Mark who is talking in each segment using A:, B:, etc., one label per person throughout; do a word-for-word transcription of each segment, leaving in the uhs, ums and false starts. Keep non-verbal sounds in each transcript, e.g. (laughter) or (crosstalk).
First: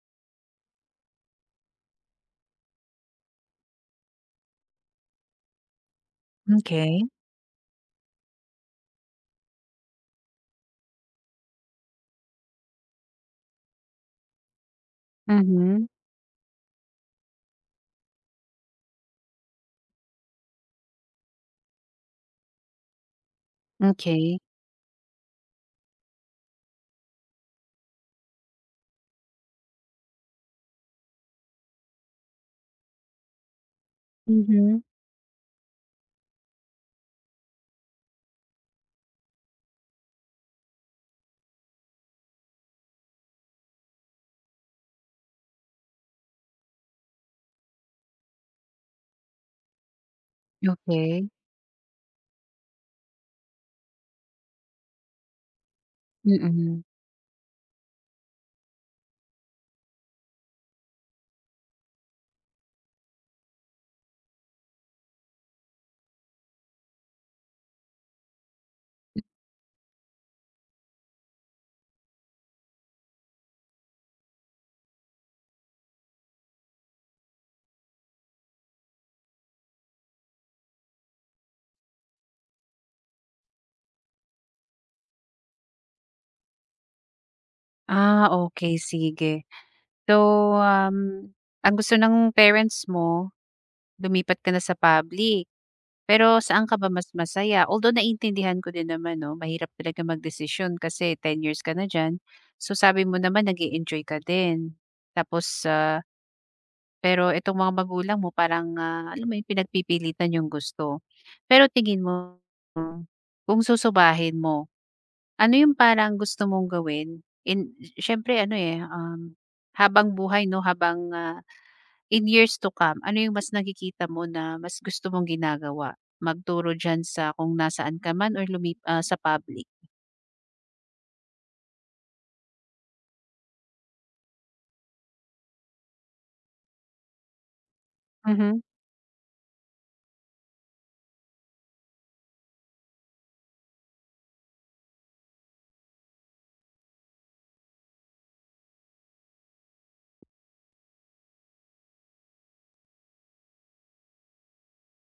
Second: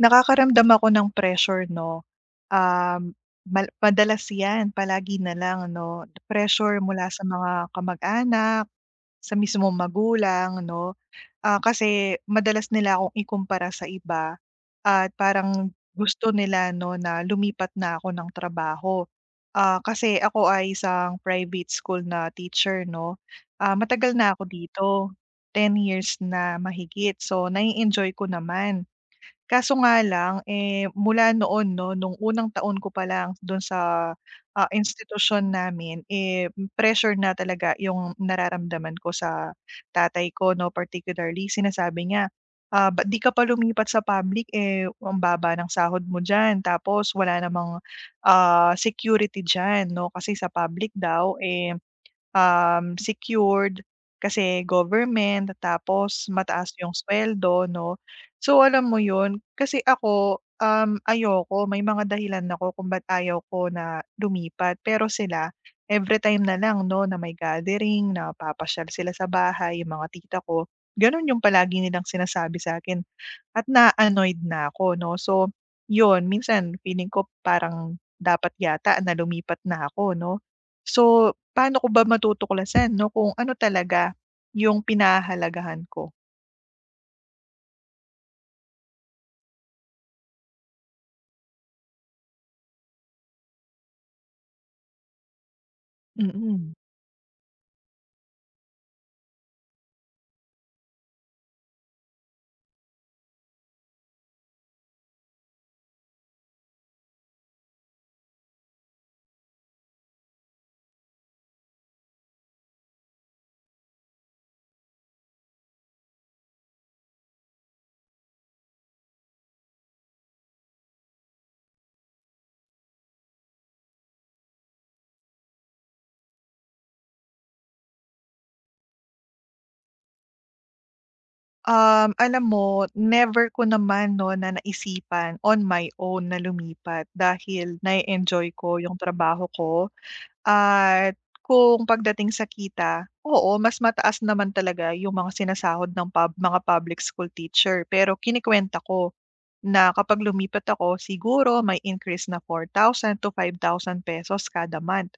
A: Nakakaramdam ako ng pressure 'no, um, mal madalas 'yan palagi na lang 'no, pressure
B: Okay.
A: mula sa mga kamag-anak, sa mismong magulang 'no. Ah, kasi madalas nila akong ikumpara sa iba at parang
B: Mhm,
A: gusto nila 'no na lumipat na ako ng trabaho. Ah, kasi ako ay isang private school na teacher 'no. Ah, matagal na
B: okey.
A: ako dito, ten years na mahigit, so na enjoy ko naman. Kaso nga lang, eh, mula noon 'no, nung unang taon ko pa lang dun sa, ah,
B: Mhm.
A: institusyon namin, eh, pressure na talaga yung nararamdaman ko sa tatay ko 'no. Particularly sinasabi niya, "Ah, ba't di ka pa lumipat sa public, eh, ang baba ng sahod mo diyan tapos wala namang, ah, security diyan 'no, kasi sa public
B: Okey,
A: daw, eh, um, secured kasi government tapos mataas
B: mm.
A: yung sweldo 'no." So, alam mo yun, kasi ako, um, ayoko, may mga dahilan ako kung ba't ayaw ko na lumipat. Pero sila, every time na lang 'no na may gathering, na papasyal sila sa bahay, yung mga tita ko, ganun yung palagi nilang sinasabi sa akin at na-annoyed na ako 'no. So, yun, minsan feeling ko parang dapat yata na lumipat na ako 'no. So, paano ko ba matutuklasan 'no kung ano talaga yung pinahahalagahan ko?
B: Ah, okay, sige. So, um, ang gusto ng parents mo lumipat ka na sa public, pero saan
A: Mm.
B: ka ba mas masaya? Although naiintindihan ko din naman 'no, mahirap talaga magdesisyon kasi ten years ka na diyan. So, sabi mo naman nag-e-enjoy ka din tapos. ah Pero itong mga magulang mo parang, ah, alam mo 'yun, pinagpipilitan yung gusto. Pero tingin mo, kung susubahin mo, ano yung parang gusto mong gawin? In siyempre ano, eh, um, habang buhay 'no, habang, ah, in years to come, ano yung mas nakikita mo na mas gusto mong ginagawa? Magturo diyan sa kung nasaan ka man or lumi ah, sa public?
A: Um, alam mo, never ko naman 'no na naisipan on my own na lumipat dahil na enjoy
B: Mhm,
A: ko yung trabaho ko. At kung pagdating sa kita, oo, mas mataas naman talaga yung mga sinasahod ng pub mga public school teacher. Pero kinikwenta ko na kapag lumipat ako, siguro may increase na four thousand to ₱five thousand pesos kada month.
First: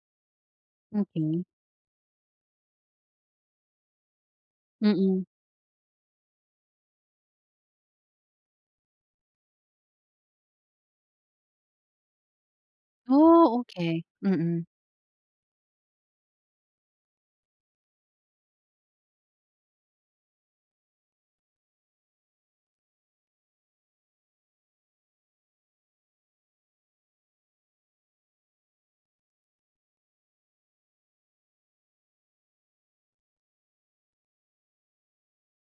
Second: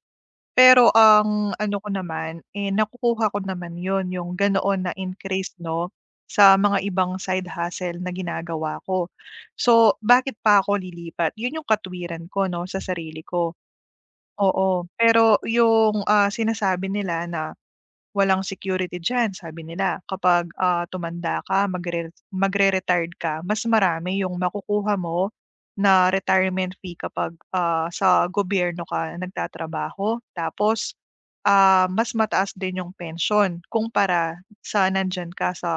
A: Pero
B: okey.
A: ang ano ko naman, eh, nakukuha ko naman yon, yung ganoon na
B: Mm.
A: increase 'no, sa mga ibang side hustle na ginagawa ko. So, bakit pa ako lilipat? Yun yung katwiran ko 'no, sa sarili ko.
B: Oh, okey. Mm.
A: Oo, pero yung, ah, sinasabi nila na walang security diyan, sabi nila kapag, ah, tumanda ka, magre magre-retired ka, mas marami yung makukuha mo na retirement fee kapag, ah, sa gobyerno ka nagtatrabaho, tapos, ah, mas mataas din yung pensyon kumpara sa nandiyan ka sa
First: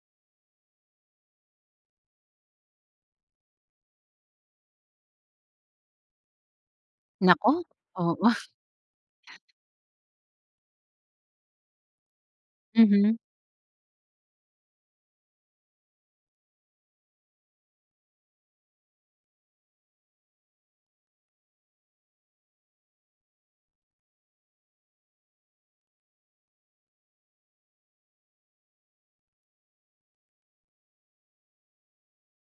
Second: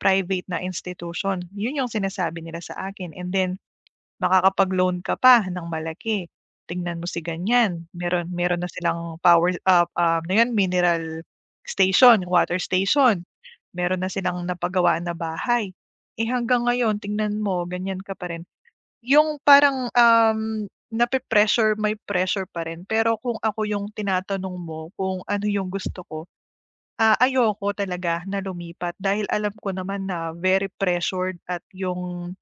A: private na institution. Yun yung sinasabi nila sa akin, and then makakapag-loan ka pa ng malaki. Tingnan mo si
B: Naku,
A: ganyan,
B: oo.
A: meron
B: (laughs)
A: meron na silang power, ah, ah, ano yun, mineral station, water station.
B: Mhm,
A: Meron na silang napagawa na bahay. Eh, hanggang ngayon tingnan mo, ganyan ka pa rin. Yung parang, um, nape-pressure, may pressure pa rin. Pero kung ako yung tinatanong mo kung ano yung gusto ko, ah, ayoko talaga na lumipat dahil alam ko naman na very pressured, at yung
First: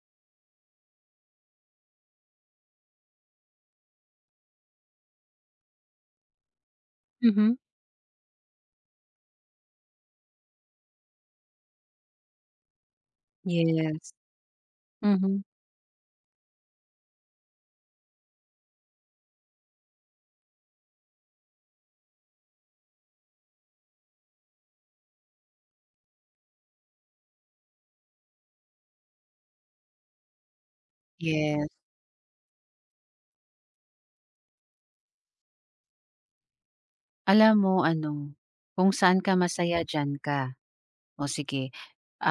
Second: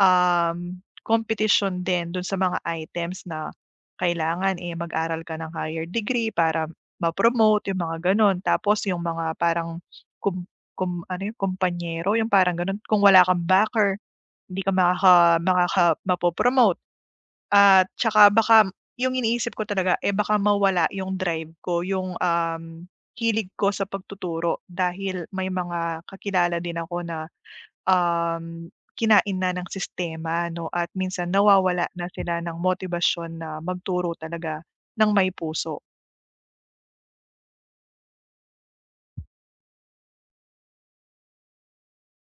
A: um, competition din dun sa mga items na kailangan, eh, mag-aral ka ng higher degree para
B: mhm.
A: ma-promote, yung mga gano'n. Tapos yung mga parang kum kum ano yun, kumpanyero, yung parang gano'n. Kung wala kang backer,
B: Yes.
A: hindi ka makaka
B: Mhm.
A: makaka mapopromote, at tsaka baka yung iniisip ko talaga, eh, baka mawala yung drive ko, yung, um, hilig ko sa pagtuturo dahil may mga kakilala din ako na um, kinain na ng sistema 'no, at minsan
B: Yes.
A: nawawala na sila ng motibasyon na magturo talaga ng may puso.
B: Alam mo ano, kung saan ka masaya diyan ka. O sige,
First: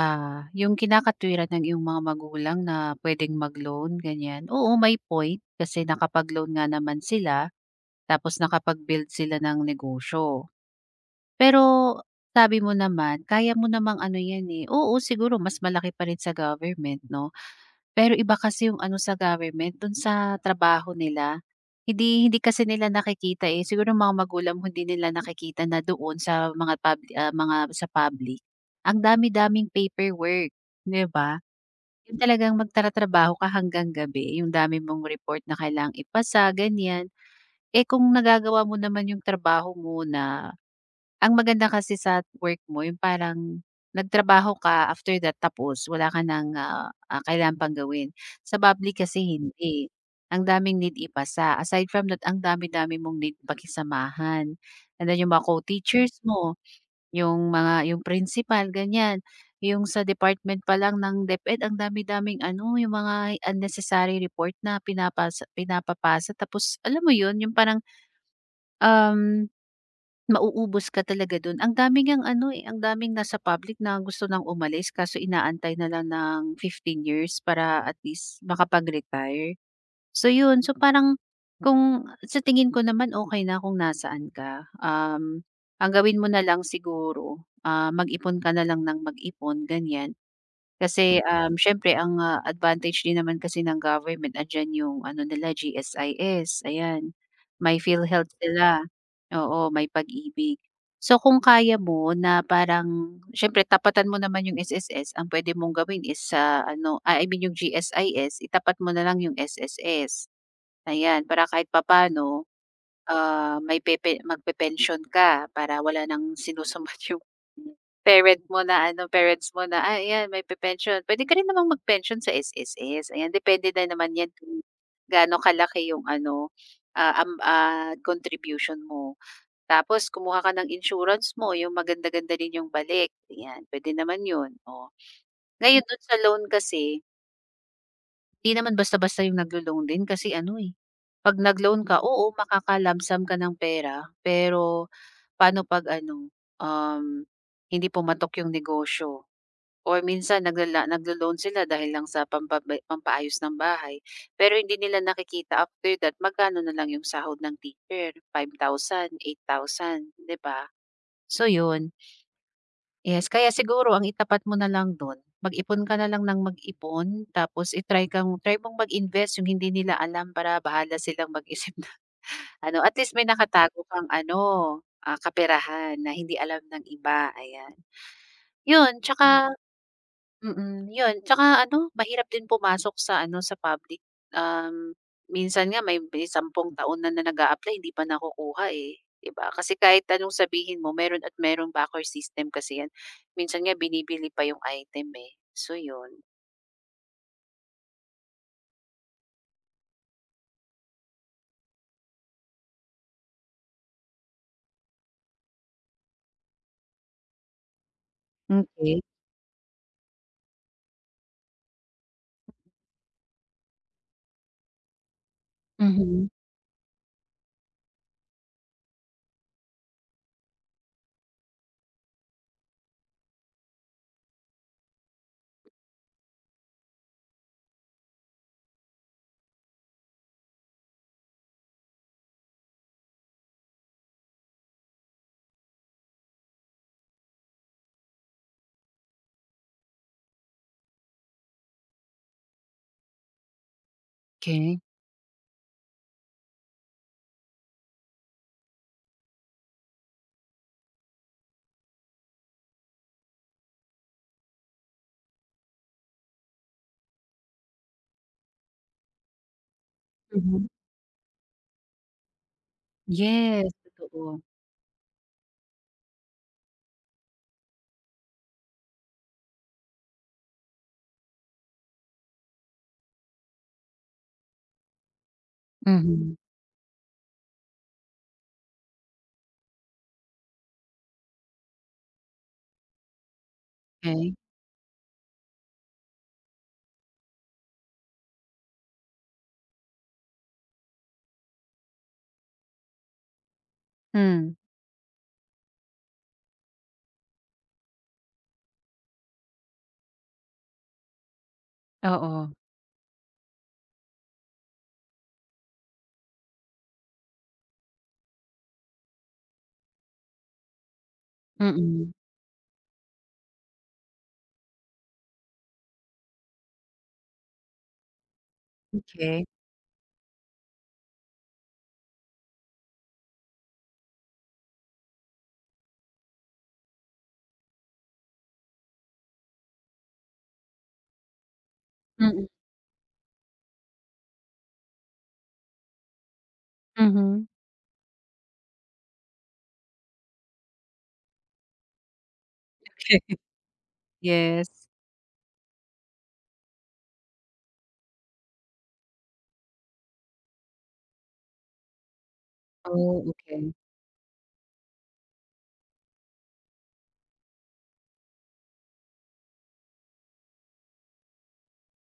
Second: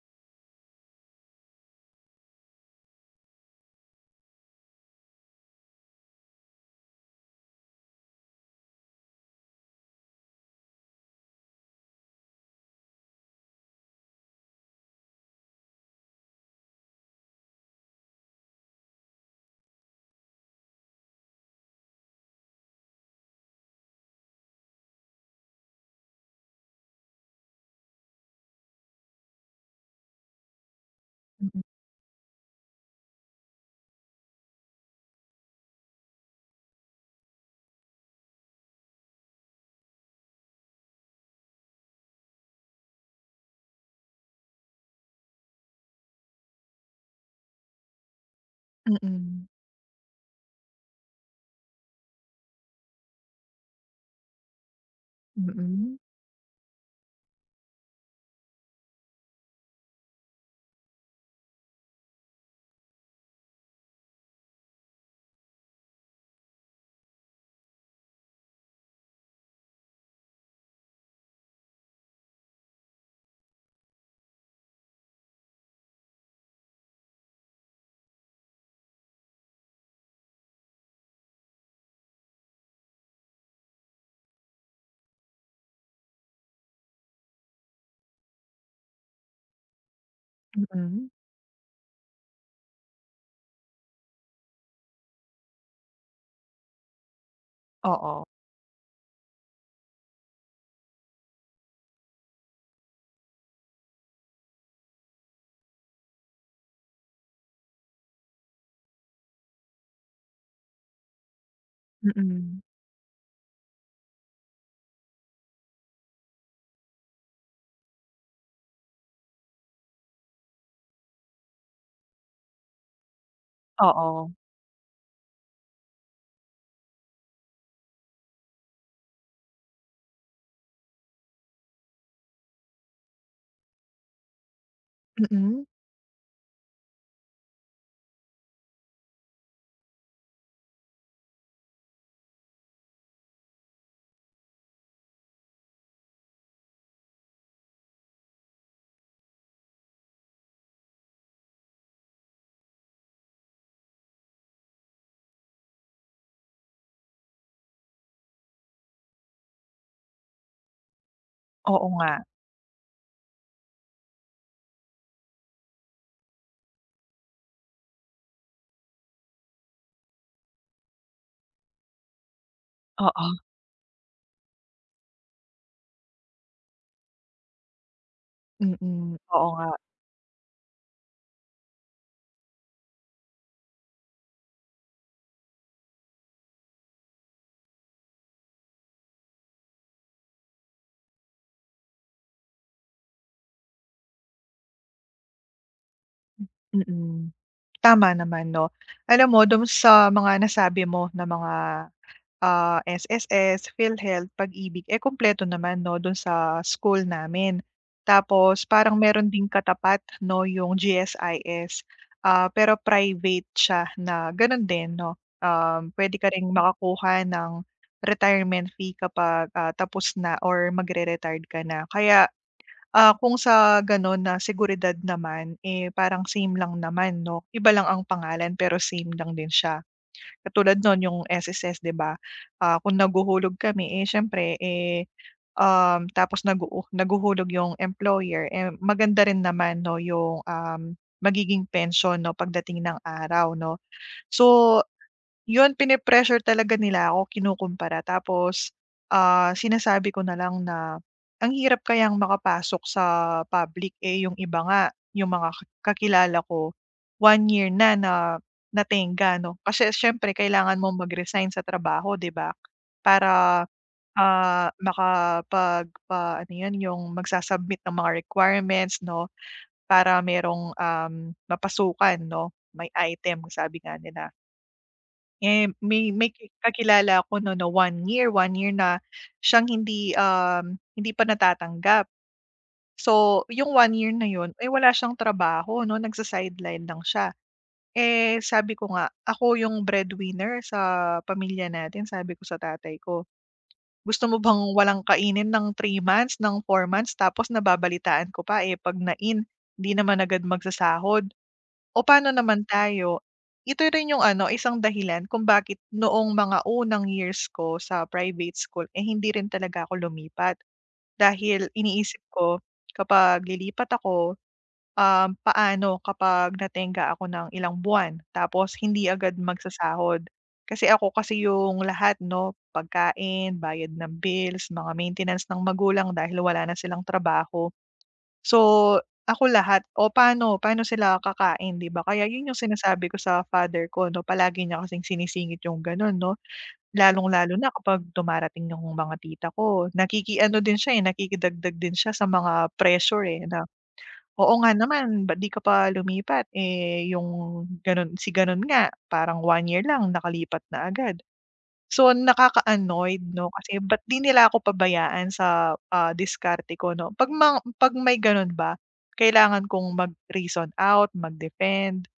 B: ah, yung kinakatwiran ng iyong mga magulang na puwedeng mag-loan ganyan, oo may point kasi nakapag-loan nga naman sila tapos nakapag-build sila ng negosyo. Pero sabi mo naman kaya mo namang ano yan, eh, oo siguro mas malaki pa rin sa government 'no? Pero iba kasi yung ano sa government, dun sa trabaho nila. Hindi hindi kasi nila nakikita, eh, siguro yung mga magulang mo hindi nila nakikita na doon sa mga pub ah, mga sa public, ang dami-daming paperwork, 'di ba?
A: Mm.
B: Yung talagang magtatrabaho ka hanggang gabi, yung dami mong report na kailangang ipasa, ganyan. Eh, kung nagagawa mo naman yung trabaho mo na ang maganda kasi sa work mo yung parang nagtrabaho ka, after that tapos wala ka ng, ah, ah, kailangan pang gawin. Sa public kasi
A: Mm.
B: hindi, ang daming need ipasa. Aside from that, ang dami-dami mong need pakisamahan. And then yung mga
A: Mm.
B: co-teachers mo, yung mga yung principal, ganyan. Yung sa department pa lang ng DepEd ang dami-daming ano, yung mga unnecessary report na pinapasa pinapapasa tapos alam mo yun, yung parang Um, mauubos ka talaga dun. Ang daming ang ano, eh, Ang daming nasa public na gusto nang umalis kaso inaantay na lang ng fifteen years para at least makapag-retire. So yun, so parang kung sa tingin ko naman okay na kung nasaan ka. Um, ang gawin mo na lang siguro, ah, mag-ipon ka na lang ng mag-ipon, ganyan.
A: Mm.
B: Kasi, um, siyempre ang, ah, advantage din naman kasi ng government andiyan yung ano nila G S I S, ayan. May
A: Oo.
B: PhilHealth sila, oo, may Pag-ibig. So, kung kaya mo na parang siyempre tapatan mo naman yung S S S, ang pwede mong gawin is sa ano, ah, I mean yung G S I S, itapat mo na lang yung S S SSS, ayan. Para kahit papano
A: Mm.
B: ah, may pepe magpe-pensyon ka para wala nang sinusumbat yung parent mo na ano, parents mo na, "Ah, ayan may pe-pensyon." Puwede ka rin namang mag-pensyon sa S S S, ayan depende na naman
A: Oo.
B: 'yan kung gaano kalaki yung ano, ah, um, ah, contribution mo. Tapos kumuha ka ng insurance mo, yung maganda-ganda din yung balik, ayan pwede naman 'yun, oh.
A: Mm.
B: Ngayon dun sa loan kasi 'di naman basta-basta yung naglo-loan din kasi ano, eh, 'pag nag-loan ka, oo, makaka-lump ka ng pera, pero paano 'pag ano, um, hindi pumatok yung negosyo or minsan nagla naglo-loan sila dahil lang sa pampabay pampaayos ng bahay, pero hindi nila nakikita after that magkano na lang yung sahod ng teacher, five thousand, eight thousand, 'di ba? So,
A: Oo
B: yun.
A: nga.
B: Yes, kaya siguro ang itapat mo na lang dun, mag-ipon ka na lang ng mag-ipon tapos i-try kang try mong mag-invest yung hindi nila alam para bahala silang mag-isip (laughs) ano, at least may
A: Oo.
B: nakatago kang ano, ah, kaperahan na hindi alam ng iba, ayan. Yun. Hmm.
A: Mm. Oo
B: Tsaka,
A: nga.
B: Mm, 'yun. Tsaka ano, mahirap din pumasok sa ano, sa public. Um, Minsan nga may may sampung taon na na nag apply hindi pa nakukuha, eh, 'di ba? Kasi kahit anong sabihin mo meron at merong backer system kasi 'yan. Minsan nga binibili pa yung item, eh. So 'yun.
A: Mm. Tama naman 'no. Alam mo dun sa mga nasabi mo na mga, Ah, S S S, PhilHealth, Pag-ibig, eh, kumpleto naman 'no, do'n sa school namin. Tapos parang
B: Okay,
A: meron ding katapat 'no, yung G S I S, ah, pero private siya na gano'n din 'no, um, pwede ka ring makakuha ng retirement fee kapag, ah, tapos na or magre-retired ka na. Kaya, ah, kung sa gano'n na seguridad naman, eh, parang same lang naman 'no, iba lang ang pangalan pero same lang din siya. Katulad no'n yung S S S 'di ba, ah, kung naguhulog kami, eh, siyempre, eh, um, tapos nag-u naguhulog yung employer, eh, maganda rin naman 'no yung, um, magiging pensyon 'no pagdating ng araw 'no. So,
B: okey.
A: yun, pine-pressure talaga nila ako, kinukumpara, tapos, ah, sinasabi ko na lang na, "Ang hirap kayang makapasok sa public, eh, yung iba nga, yung mga ka kakilala ko, one year na na natingga," 'no. Kasi siyempre
B: Mhm.
A: kailangan mong mag-resign sa trabaho, 'di ba? Para,
B: Yes, totoo.
A: ah, makapagpa, ano yun, yung magsa ng mga requirements, 'no, para merong, um, mapasukan, 'no, may item, sabi nga nila. Eh, may may
B: Mhm,
A: ki kakilala ako 'no na one year, one year na siyang hindi, um, hindi pa natatanggap. So, yung one year na
B: okay.
A: yun, eh, wala siyang trabaho 'no, nagsa-sideline lang siya. Eh, sabi ko nga, ako yung breadwinner sa pamilya natin, sabi ko sa tatay ko. Gusto mo
B: Hmm,
A: bang walang kainin ng three months, ng four months, tapos nababalitaan ko pa, eh, 'pag na-in, 'di naman agad magsasahod. O paano
B: oo.
A: naman tayo? Ito rin yung ano, isang dahilan kung bakit noong mga unang years ko sa private school, eh, hindi rin talaga ako lumipat. Dahil
B: Mm,
A: iniisip ko, kapag lilipat ako, um, paano kapag natenga ako ng ilang buwan tapos hindi agad
B: okey.
A: magsasahod. Kasi ako kasi yung lahat 'no, pagkain, bayad ng bills, mga maintenance ng magulang dahil wala na silang trabaho. So, ako lahat. O paano paano sila kakain 'di ba? Kaya
B: Mm,
A: yun yung sinasabi ko sa father ko 'no, palagi niya kasing sinisingit yung gano'n 'no.
B: mhm.
A: Lalong-lalo na kapag dumarating yung mga tita ko. Nakikiano din siya, eh, nakikidagdag din siya sa mga pressure,
B: (laughs)
A: eh, na, "Oo nga
B: Yes.
A: naman, ba't 'di ka pa lumipat? Eh, yung gano'n, si gano'n nga parang one year lang nakalipat na agad." So, nakaka-annoyed
B: Oh,
A: 'no, kasi
B: okay.
A: ba't 'di nila ako pabayaan sa, ah, diskarte ko 'no. 'Pag ma 'pag may gano'n ba, kailangan kong mag-reason out, mag-defend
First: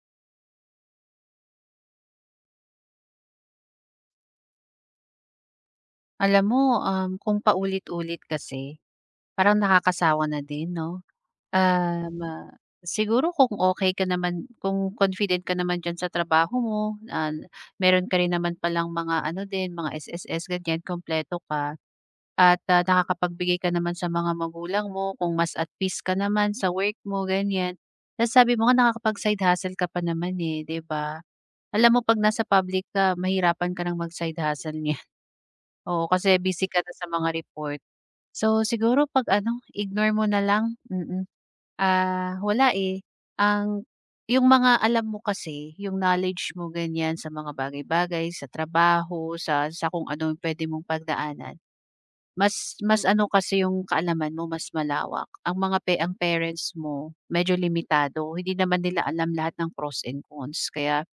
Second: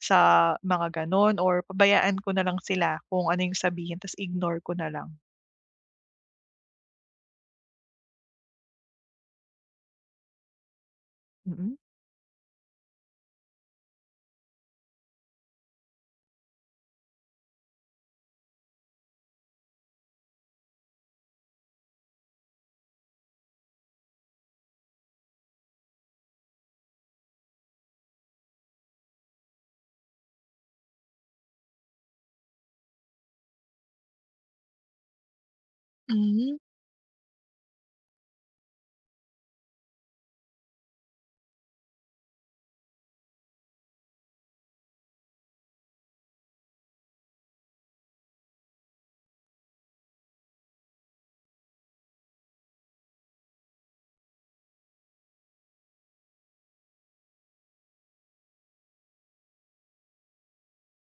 A: sa mga gano'n, or pabayaan ko na lang sila kung ano yung sabihin ta's ignore ko na lang.
B: Alam mo, um, kung paulit-ulit kasi, parang nakakasawa na din 'no?
A: Mm.
B: Um, ah, Siguro kung okay ka naman kung confident ka naman diyan sa trabaho mo, ah, meron ka rin naman palang mga ano din, mga S S S ganyan, kompleto ka at, ah, nakakapagbigay ka naman sa mga magulang mo kung mas at peace ka naman sa work mo, ganyan. Tapos sabi mo nga nakakapag-side hustle ka pa naman, eh, 'di ba? Alam mo 'pag nasa public ka mahirapan ka ng mag-side hustle. Oo, kasi
A: Hmm,
B: busy ka na sa mga report. So, siguro 'pag ano, ignore mo na lang, mm. Ah, wala, eh, ang yung mga alam mo kasi, yung knowledge mo ganiyan sa mga bagay-bagay, sa trabaho, sa sa kung ano yung puwede mong pagdaanan, mas mas ano kasi yung kaalaman mo, mas malawak. Ang mga pe ang parents mo, medyo limitado, hindi naman nila alam lahat ng pros and cons. Kaya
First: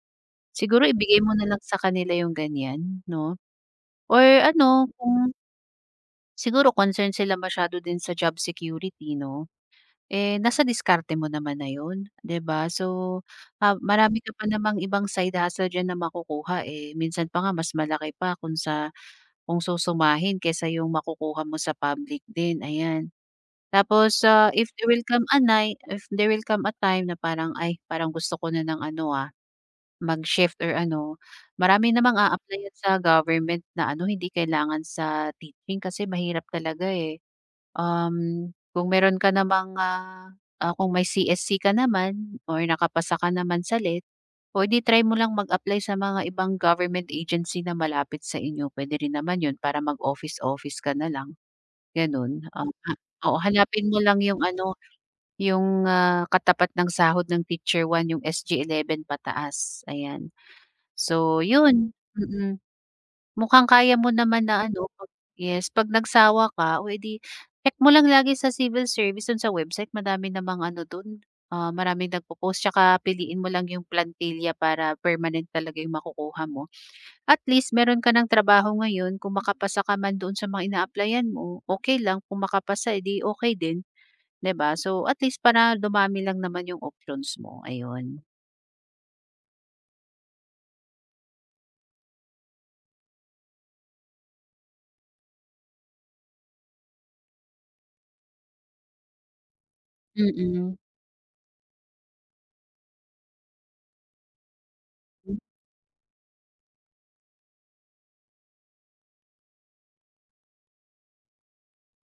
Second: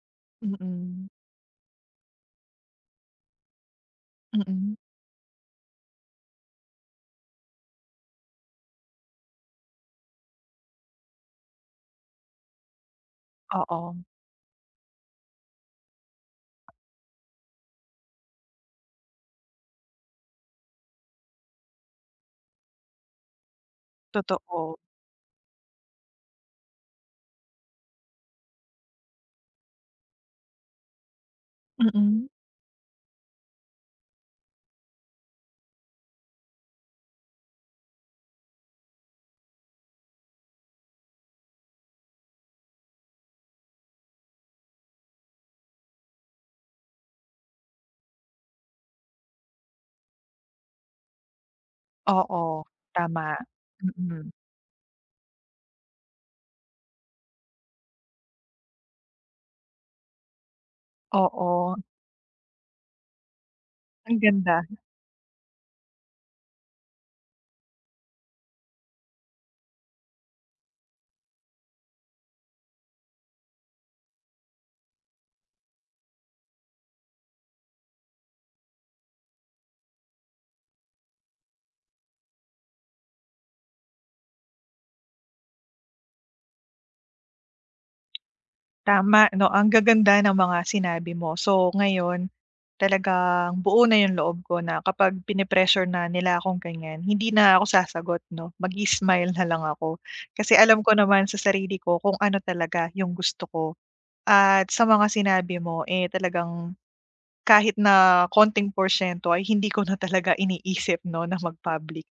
B: siguro
A: mm,
B: ibigay mo na lang sa kanila yung ganiyan, 'no? Or
A: mm.
B: ano, kung siguro concerned sila masyado din sa job security 'no? Eh, nasa diskarte mo naman na 'yun, 'di ba? So, ah,
A: Oo,
B: marami ka pa namang ibang side hustle diyan na makukuha, eh. Minsan pa nga mas malaki pa kung sa kung susumahin kaysa yung makukuha mo sa public din, ayan. Tapos, ah, if
A: totoo.
B: there will come a night if there will come a time na parang, "Ay, parang gusto ko na ng ano, ah, mag-shift or ano." Marami namang
A: Mm,
B: a-applyan sa government na ano, hindi kailangan sa teaching kasi mahirap talaga, eh. Um, kung meron ka namang, ah, ah, kung may C S C ka naman or nakapasa ka naman sa L E T, o di try mo lang mag-apply sa mga ibang government agency na malapit sa inyo. Puwede rin naman 'yun para mag-office-office ka na lang,
A: oo,
B: gano'n. Um, ha
A: tama.
B: Oo, hanapin mo lang
A: Mm,
B: 'yung ano, 'yung, ah, katapat ng sahod ng Teacher one 'yung S G eleven pataas, ayan. So
A: oo,
B: 'yun, mm. Mukhang kaya mo
A: ang
B: naman
A: ganda.
B: na Mm. ano 'pag yes, 'pag nagsawa ka o eh, check mo lang lagi sa civil service dun sa website madami namang ano dun, ah, maraming nagpo-post tsaka piliin mo lang yung plantilla para permanent talaga yung makukuha mo. At least meron ka ng trabaho ngayon kung makapasa ka man doon sa mga inaaplayan mo, okay lang kung makapasa, eh, di okey din, 'di ba? So, at least para dumami lang naman yung options mo, ayun.
A: Tama 'no, ang gaganda ng mga sinabi mo. So ngayon, talagang buo na yung loob ko na kapag pinipressure na nila akong ganyan, hindi na ako sasagot 'no, mag smile na lang ako. Kasi
B: Mm.
A: alam ko naman sa sarili ko kung ano talaga yung gusto ko. At sa mga sinabi mo, eh, talagang kahit na konting porsiyento ay hindi ko na talaga iniisip 'no na mag-public.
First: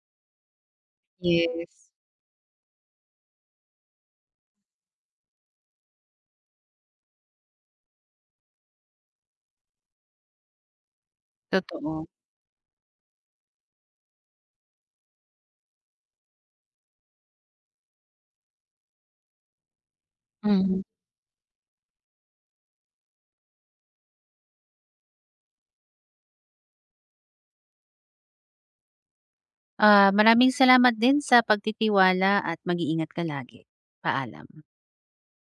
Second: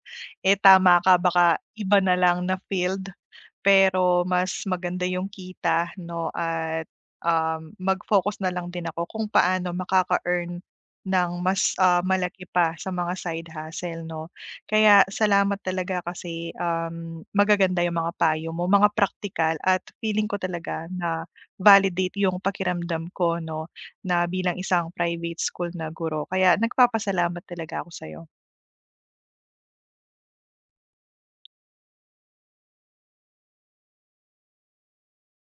A: Eh, tama ka, baka
B: Yes.
A: iba na lang na field, pero mas maganda yung kita 'no, at um, mag-focus na lang din ako kung paano makaka-earn ng mas, ah,
B: Totoo.
A: malaki pa sa mga side hustle 'no. Kaya salamat talaga, kasi, um, magaganda yung mga payo mo, mga practical, at feeling ko
B: Mhm.
A: talaga na validate yung pakiramdam ko 'no na bilang isang private school na guro. Kaya nagpapasalamat talaga ako sa'yo.
B: Ah, maraming salamat din sa pagtitiwala at mag-iingat ka lagi. Paalam.